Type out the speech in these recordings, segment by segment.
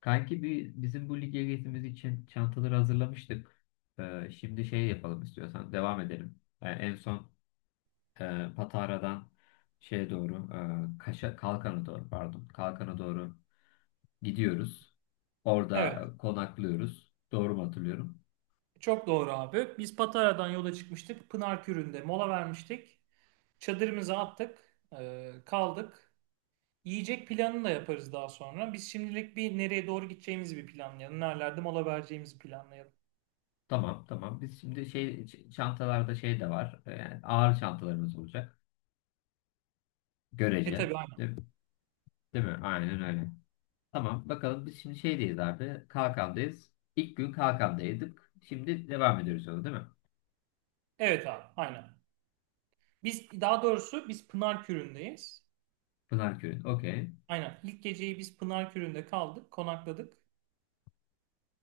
Kanki, bizim bu lige gezimiz için çantaları hazırlamıştık. Şimdi şey yapalım istiyorsan devam edelim. Yani en son Patara'dan şeye doğru, Kaşa, Kalkan'a doğru pardon, Kalkan'a doğru gidiyoruz. Evet, Orada konaklıyoruz. Doğru mu hatırlıyorum? çok doğru abi. Biz Patara'dan yola çıkmıştık. Pınarkürü'nde mola vermiştik. Çadırımızı attık, kaldık. Yiyecek planını da yaparız daha sonra. Biz şimdilik bir nereye doğru gideceğimizi bir planlayalım. Nerelerde mola vereceğimizi planlayalım. Tamam, tamam. Biz şimdi şey çantalarda şey de var. Yani ağır çantalarımız olacak. Görece. Tabii aynen. Değil, değil mi? Aynen öyle. Tamam, bakalım biz şimdi şeydeyiz abi. Kalkan'dayız. İlk gün Kalkan'daydık. Şimdi devam ediyoruz sonra, değil mi? Evet abi, aynen. Biz daha doğrusu biz Pınarkürü'ndeyiz. Pınarköy'ün. Okey. Aynen. İlk geceyi biz Pınarkürü'nde kaldık, konakladık.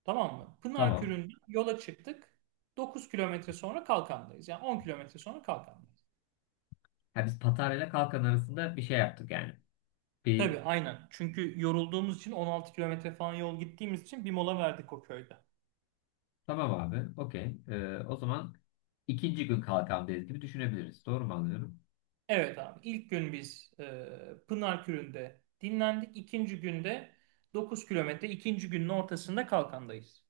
Tamam mı? Tamam. Pınarkürü'nden yola çıktık. 9 kilometre sonra Kalkan'dayız. Yani 10 kilometre sonra Kalkan'dayız. Ha, biz Patara ile Kalkan arasında bir şey yaptık yani. Bir Tabii aynen. Çünkü yorulduğumuz için 16 kilometre falan yol gittiğimiz için bir mola verdik o köyde. tamam abi. Okey. O zaman ikinci gün Kalkan'dayız gibi düşünebiliriz. Doğru mu anlıyorum? Evet abi, İlk gün biz Pınarkürü'nde dinlendik. İkinci günde 9 kilometre. İkinci günün ortasında Kalkan'dayız.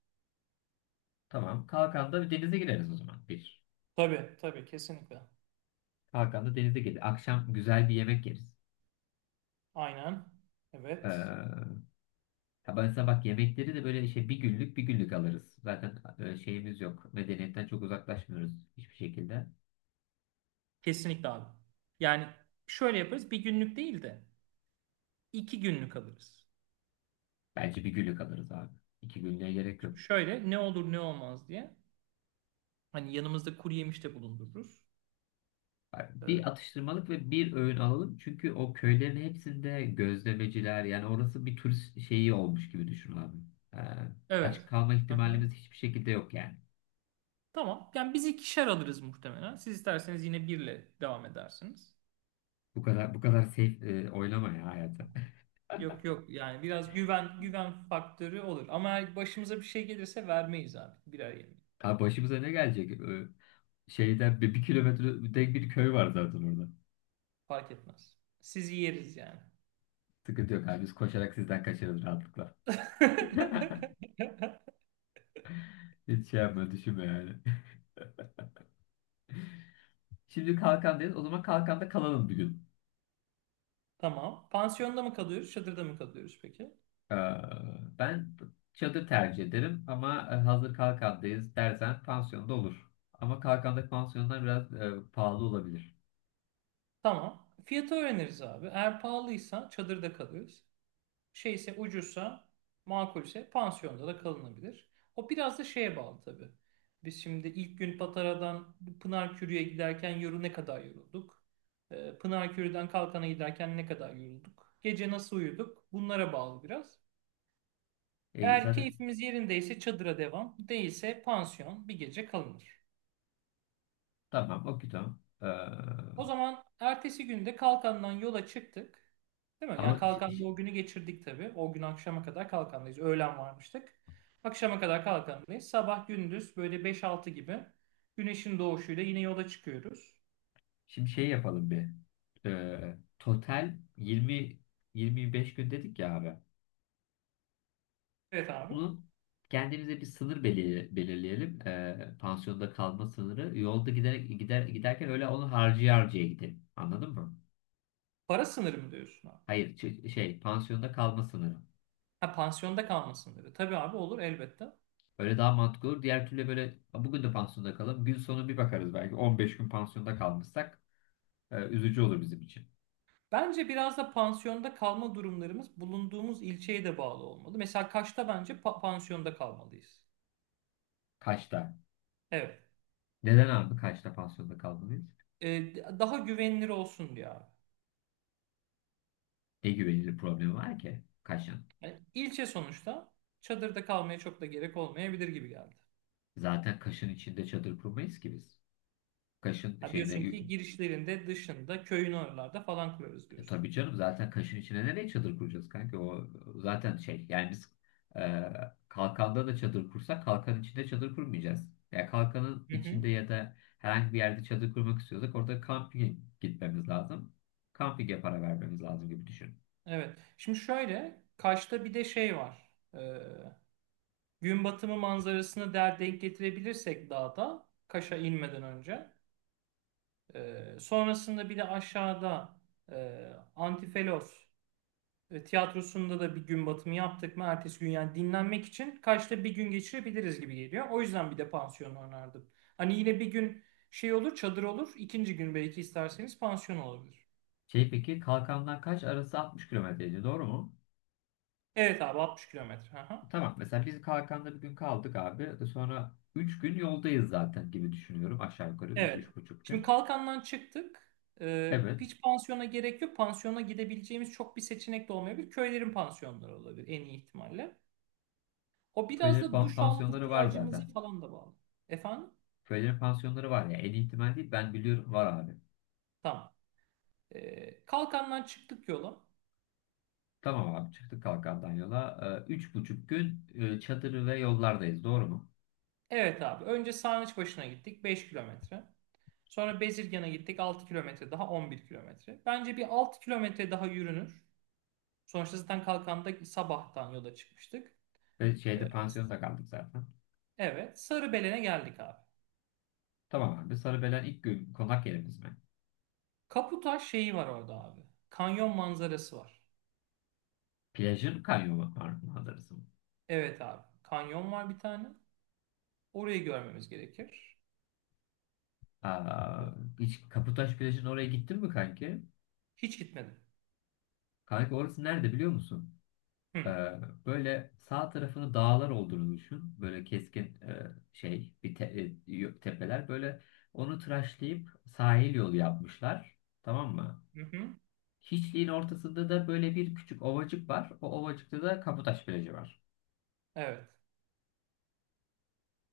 Tamam. Kalkan'da bir denize gireriz o zaman. Bir. Tabii tabii kesinlikle. Kalkan'da denize gireriz. Akşam güzel bir yemek yeriz. Aynen. Evet. Ee, Ya ben sana bak, yemekleri de böyle şey bir günlük bir günlük alırız. Zaten şeyimiz yok. Medeniyetten çok uzaklaşmıyoruz hiçbir şekilde. Kesinlikle abi. Yani şöyle yaparız bir günlük değil de 2 günlük alırız. Bence bir günlük alırız abi. 2 günlüğe gerek yok. Şimdi şöyle ne olur ne olmaz diye. Hani yanımızda kuru yemiş de bulundururuz. Yani Ee, bir atıştırmalık ve bir öğün alalım. Çünkü o köylerin hepsinde gözlemeciler, yani orası bir turist şeyi olmuş gibi düşün abi. Ee, evet. aç kalma Aha. ihtimalimiz hiçbir şekilde yok yani. Tamam. Yani biz ikişer alırız muhtemelen. Siz isterseniz yine birle devam edersiniz. Bu kadar bu kadar safe oynama ya hayatı. Yok yok, yani biraz güven güven faktörü olur. Ama eğer başımıza bir şey gelirse vermeyiz abi. Birer yemeği. Abi başımıza ne gelecek? Şeyden bir kilometre tek bir köy var zaten orada. Fark etmez. Sizi yeriz yani. Sıkıntı yok abi. Biz koşarak sizden kaçarız rahatlıkla. Hiç şey yapma düşünme yani. Şimdi Kalkandayız. O zaman Kalkanda kalalım bir gün. Tamam. Pansiyonda mı kalıyoruz, çadırda mı kalıyoruz peki? Ee, ben çadır tercih ederim ama hazır Kalkandayız dersen pansiyonda olur. Ama Kalkan'daki pansiyonlar biraz pahalı olabilir. Tamam. Fiyatı öğreniriz abi. Eğer pahalıysa çadırda kalıyoruz. Şeyse ucuzsa, makulse pansiyonda da kalınabilir. O biraz da şeye bağlı tabii. Biz şimdi ilk gün Patara'dan Pınarkürü'ye giderken ne kadar yorulduk? Pınarkürü'den Kalkan'a giderken ne kadar yorulduk? Gece nasıl uyuduk? Bunlara bağlı biraz. E, Eğer zaten keyfimiz yerindeyse çadıra devam, değilse pansiyon bir gece kalınır. tamam, okey, tamam. Ee, O zaman ertesi günde Kalkan'dan yola çıktık. Değil mi? ama Yani Kalkan'da o günü geçirdik tabii. O gün akşama kadar Kalkan'dayız. Öğlen varmıştık. Akşama kadar Kalkan'dayız. Sabah gündüz böyle beş altı gibi güneşin doğuşuyla yine yola çıkıyoruz. şimdi şey yapalım bir. Total 20 25 gün dedik ya abi. Evet abi. Bunun kendimize bir sınır belirleyelim. Pansiyonda kalma sınırı. Yolda giderek giderken öyle onu harcaya harcaya gidelim. Anladın mı? Para sınırı mı diyorsun abi? Hayır, şey, pansiyonda kalma sınırı. Ha, pansiyonda kalma sınırı. Tabii abi, olur elbette. Öyle daha mantıklı olur. Diğer türlü böyle, "A, bugün de pansiyonda kalalım. Gün sonu bir bakarız belki." 15 gün pansiyonda kalmışsak üzücü olur bizim için. Bence biraz da pansiyonda kalma durumlarımız bulunduğumuz ilçeye de bağlı olmalı. Mesela Kaş'ta bence pansiyonda kalmalıyız. Kaş'ta. Evet. Neden abi Kaş'ta pansiyonda kalmalıyız? Daha güvenilir olsun diye abi. Ne güvenilir problemi var ki Kaş'ın? Yani ilçe sonuçta çadırda kalmaya çok da gerek olmayabilir gibi geldi. Zaten Kaş'ın içinde çadır kurmayız ki biz. Kaş'ın Ha, şeyine. diyorsun ki girişlerinde, dışında, köyün oralarda falan kurarız E, diyorsun. tabii canım, zaten Kaşın içine nereye çadır kuracağız kanka? O zaten şey, yani biz e, Kalkanda da çadır kursak Kalkanın içinde çadır kurmayacağız. Ya Kalkanın Hı hı. içinde ya da herhangi bir yerde çadır kurmak istiyorsak orada kampinge gitmemiz lazım. Kampinge para vermemiz lazım gibi düşün. Evet. Şimdi şöyle, Kaş'ta bir de şey var. Gün batımı manzarasını denk getirebilirsek dağda, Kaş'a inmeden önce. Sonrasında bir de aşağıda e, Antifelos tiyatrosunda da bir gün batımı yaptık mı ertesi gün, yani dinlenmek için Kaş'ta bir gün geçirebiliriz gibi geliyor. O yüzden bir de pansiyon önerdim. Hani yine bir gün şey olur, çadır olur, ikinci gün belki isterseniz pansiyon olabilir. Şey, peki Kalkandan kaç arası 60 kilometreydi, doğru mu? Evet abi, 60 kilometre. Aha. Tamam, mesela biz Kalkanda bir gün kaldık abi. Sonra 3 gün yoldayız zaten gibi düşünüyorum, aşağı yukarı üç Evet. üç buçuk Şimdi gün. Kalkan'dan çıktık. Evet. Hiç pansiyona gerek yok. Pansiyona gidebileceğimiz çok bir seçenek de olmayabilir. Köylerin pansiyonları olabilir en iyi ihtimalle. O biraz Böyle da duş alma pansiyonları var ihtiyacımızı zaten. falan da bağlı. Efendim? Projenin pansiyonları var ya. En iyi ihtimal değil. Ben biliyorum var abi. Tamam. Kalkan'dan çıktık yola. Tamam abi, çıktık Kalkandan yola. 3,5 gün çadır ve yollardayız. Doğru mu? Evet abi. Önce Sarnıç gittik 5 kilometre. Sonra Bezirgan'a gittik 6 kilometre daha, 11 kilometre. Bence bir 6 kilometre daha yürünür. Sonuçta zaten Kalkan'da sabahtan yola çıkmıştık. Ve Ee, şeyde pansiyonda kaldık zaten. evet. Sarıbelen'e geldik abi. Tamam abi. Sarıbelen ilk gün konak yerimiz mi? Kaputaş şeyi var orada abi. Kanyon manzarası var. Plajın kanyon manzarası mı? Evet abi. Kanyon var bir tane. Orayı görmemiz gerekir. Ee, Aa, hiç Kaputaş plajın oraya gittin mi kanki? Hiç gitmedim. Kanki orası nerede biliyor musun? Hı. Ee, böyle sağ tarafını dağlar olduğunu düşün. Böyle keskin, şey bir tepeler. Böyle onu tıraşlayıp sahil yolu yapmışlar. Tamam mı? Hı hı. Hiçliğin ortasında da böyle bir küçük ovacık var. O ovacıkta da Kaputaş plajı var. Evet.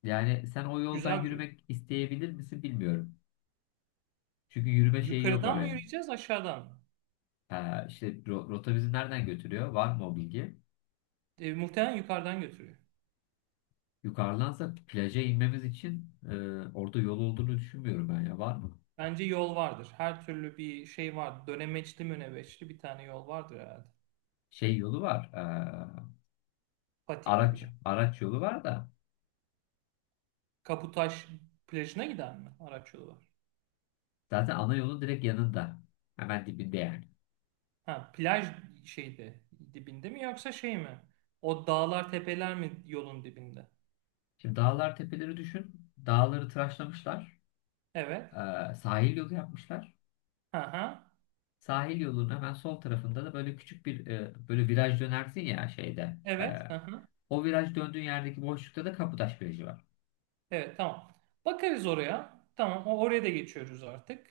Yani sen o yoldan Güzel duruyor. yürümek isteyebilir misin bilmiyorum. Çünkü yürüme şeyi yok Yukarıdan mı oraya. yürüyeceğiz, aşağıdan mı? Ha, işte rota bizi nereden götürüyor? Var mı o bilgi? Muhtemelen yukarıdan götürüyor. Yukarıdansa plaja inmemiz için orada yol olduğunu düşünmüyorum ben ya. Var mı? Bence yol vardır. Her türlü bir şey var. Dönemeçli mönebeçli bir tane yol vardır herhalde. Şey yolu var. e, Patika araç gibi. araç yolu var da Kaputaş plajına giden mi araç yolu var? zaten ana yolun direkt yanında. Hemen dibinde yani. Ha, plaj şeyde dibinde mi, yoksa şey mi? O dağlar tepeler mi yolun dibinde? Şimdi dağlar tepeleri düşün. Dağları tıraşlamışlar. Evet. Sahil yolu yapmışlar. Ha ha. Sahil yolunun hemen sol tarafında da böyle küçük bir, böyle viraj dönersin ya şeyde. e, Evet. Hı hı. o viraj döndüğün yerdeki boşlukta da Kapıtaş Virajı var. Evet, tamam. Bakarız oraya. Tamam, oraya da geçiyoruz artık.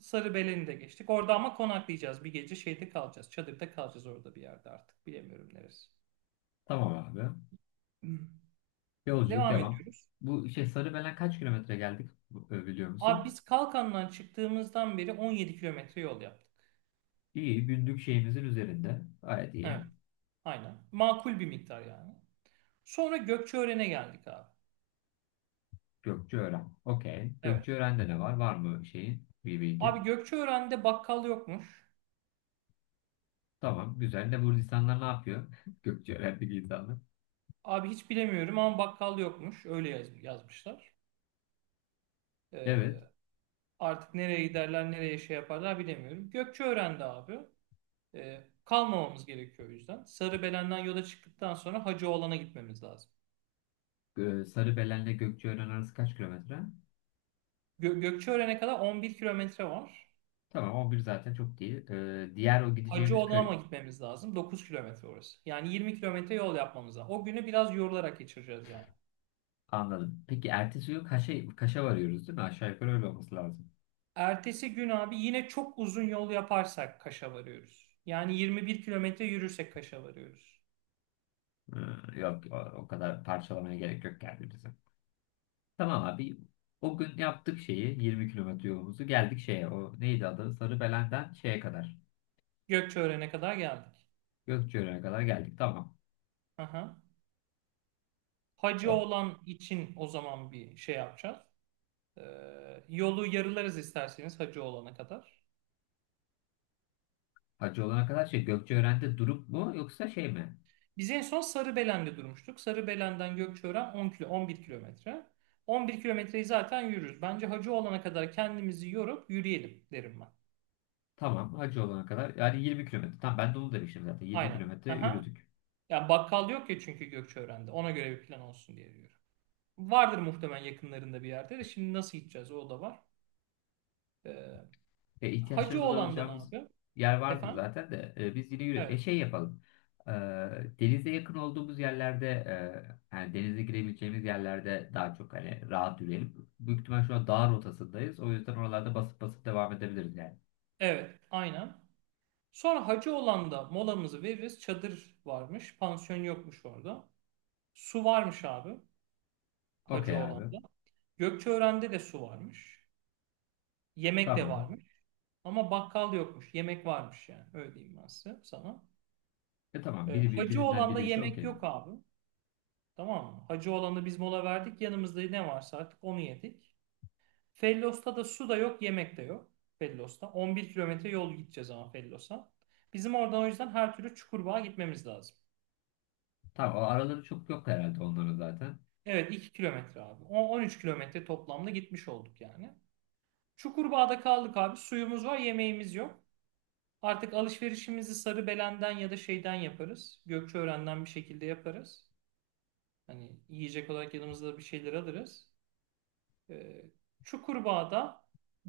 Sarıbelen'i de geçtik. Orada ama konaklayacağız. Bir gece şeyde kalacağız. Çadırda kalacağız orada bir yerde artık. Bilemiyorum neresi. Tamam abi. Hmm. Yolculuk Devam devam. ediyoruz. Bu şey Sarıbelen kaç kilometre geldik, biliyor Abi musun? biz Kalkan'dan çıktığımızdan beri 17 kilometre yol yaptık. İyi, günlük şeyimizin üzerinde. Gayet iyi. Evet, aynen. Makul bir miktar yani. Sonra Gökçeören'e geldik abi. Gökçeören. Okey. Evet. Gökçeören'de de var. Var mı şeyin bir bilgi? Abi Gökçeören'de bakkal yokmuş. Tamam. Güzel. De bu insanlar ne yapıyor? Gökçeören'deki insanlar. Abi hiç bilemiyorum ama bakkal yokmuş. Öyle yazmışlar. Ee, Evet. Artık nereye giderler, nereye şey yaparlar bilemiyorum. Gökçeören'de abi, kalmamamız gerekiyor o yüzden. Sarıbelen'den yola çıktıktan sonra Hacıoğlan'a gitmemiz lazım. Sarıbelen'le Gökçeören arası kaç kilometre? Gökçeören'e kadar 11 kilometre var. Tamam. 11 zaten çok değil. Diğer o Hacı gideceğimiz köy. Odam'a gitmemiz lazım. 9 kilometre orası. Yani 20 kilometre yol yapmamız lazım. O günü biraz yorularak geçireceğiz yani. Anladım. Peki ertesi gün Kaş'a varıyoruz, değil mi? Aşağı yukarı öyle olması lazım. Ertesi gün abi yine çok uzun yol yaparsak Kaş'a varıyoruz. Yani 21 kilometre yürürsek Kaş'a varıyoruz. Yok. O kadar parçalamaya gerek yok kendimizi. Tamam abi. O gün yaptık şeyi. 20 kilometre yolumuzu. Geldik şeye. O neydi adı? Sarıbelen'den şeye kadar. Gökçeören'e kadar geldik. Gökçeören'e kadar geldik. Tamam. Aha. Hacı O olan için o zaman bir şey yapacağız. Yolu yarılarız isterseniz Hacı olana kadar. hacı olana kadar şey Gökçeören'de durup mu yoksa şey mi? Biz en son Sarıbelen'de durmuştuk. Sarıbelen'den Gökçeören 10 kilo, 11 kilometre. 11 kilometreyi zaten yürürüz. Bence hacı olana kadar kendimizi yorup yürüyelim derim ben. Tamam, hacı olana kadar yani 20 kilometre. Tamam, ben de onu demiştim zaten, 20 Aynen. kilometre Aha. yürüdük. Ya bakkal yok ya, çünkü Gökçeören'de. Ona göre bir plan olsun diye diyorum. Vardır muhtemelen yakınlarında bir yerde de. Şimdi nasıl gideceğiz, o da var. Ee, E, Hacı ihtiyaçlarımızı olandan alacağımız abi. yer vardır Efendim? zaten de biz yine yürüdük. E Evet. şey yapalım. E, denize yakın olduğumuz yerlerde, yani denize girebileceğimiz yerlerde daha çok hani rahat yürüyelim. Büyük ihtimal şu an dağ rotasındayız. O yüzden oralarda basıp basıp devam edebiliriz yani. Evet. Aynen. Sonra hacı olanda molamızı veririz. Çadır varmış. Pansiyon yokmuş orada. Su varmış abi. Okey Hacı abi. olanda. Gökçeören'de de su varmış. Yemek de Tamam. varmış. Ama bakkal yokmuş. Yemek varmış yani. Öyle diyeyim ben size, sana. Tamam, Hacı birinden olanda birisi yemek okey. yok abi. Tamam mı? Hacı olanda biz mola verdik. Yanımızda ne varsa artık onu yedik. Fellos'ta da su da yok, yemek de yok. Fellos'ta. 11 kilometre yol gideceğiz ama Fellos'a. Bizim oradan o yüzden her türlü Çukurbağa gitmemiz lazım. Tamam, o araları çok yok herhalde onların zaten. Evet, 2 kilometre abi. 13 kilometre toplamda gitmiş olduk yani. Çukurbağa'da kaldık abi. Suyumuz var, yemeğimiz yok. Artık alışverişimizi Sarıbelen'den ya da şeyden yaparız. Gökçeören'den bir şekilde yaparız. Hani yiyecek olarak yanımızda bir şeyler alırız. Ee, Çukurbağa'da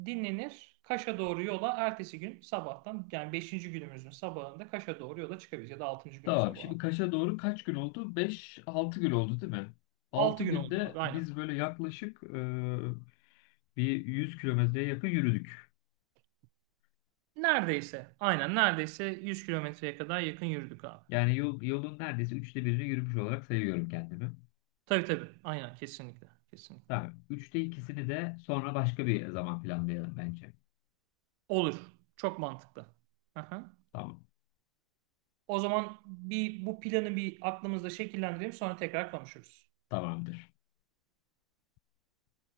dinlenir. Kaş'a doğru yola ertesi gün sabahtan, yani beşinci günümüzün sabahında Kaş'a doğru yola çıkabiliriz ya da 6. günün Tamam. Şimdi sabahı. Kaş'a doğru kaç gün oldu? 5-6 gün oldu değil mi? 6 6 gün oldu günde abi aynen. biz böyle yaklaşık, bir 100 kilometreye yakın yürüdük. Neredeyse aynen, neredeyse 100 kilometreye kadar yakın yürüdük abi. Yani yolun neredeyse üçte birini yürümüş olarak sayıyorum kendimi. Tabii tabii aynen, kesinlikle kesinlikle. Tamam. Üçte ikisini de sonra başka bir zaman planlayalım bence. Olur, çok mantıklı. Aha. Tamam. O zaman bir bu planı bir aklımızda şekillendirelim, sonra tekrar konuşuruz. Tamamdır.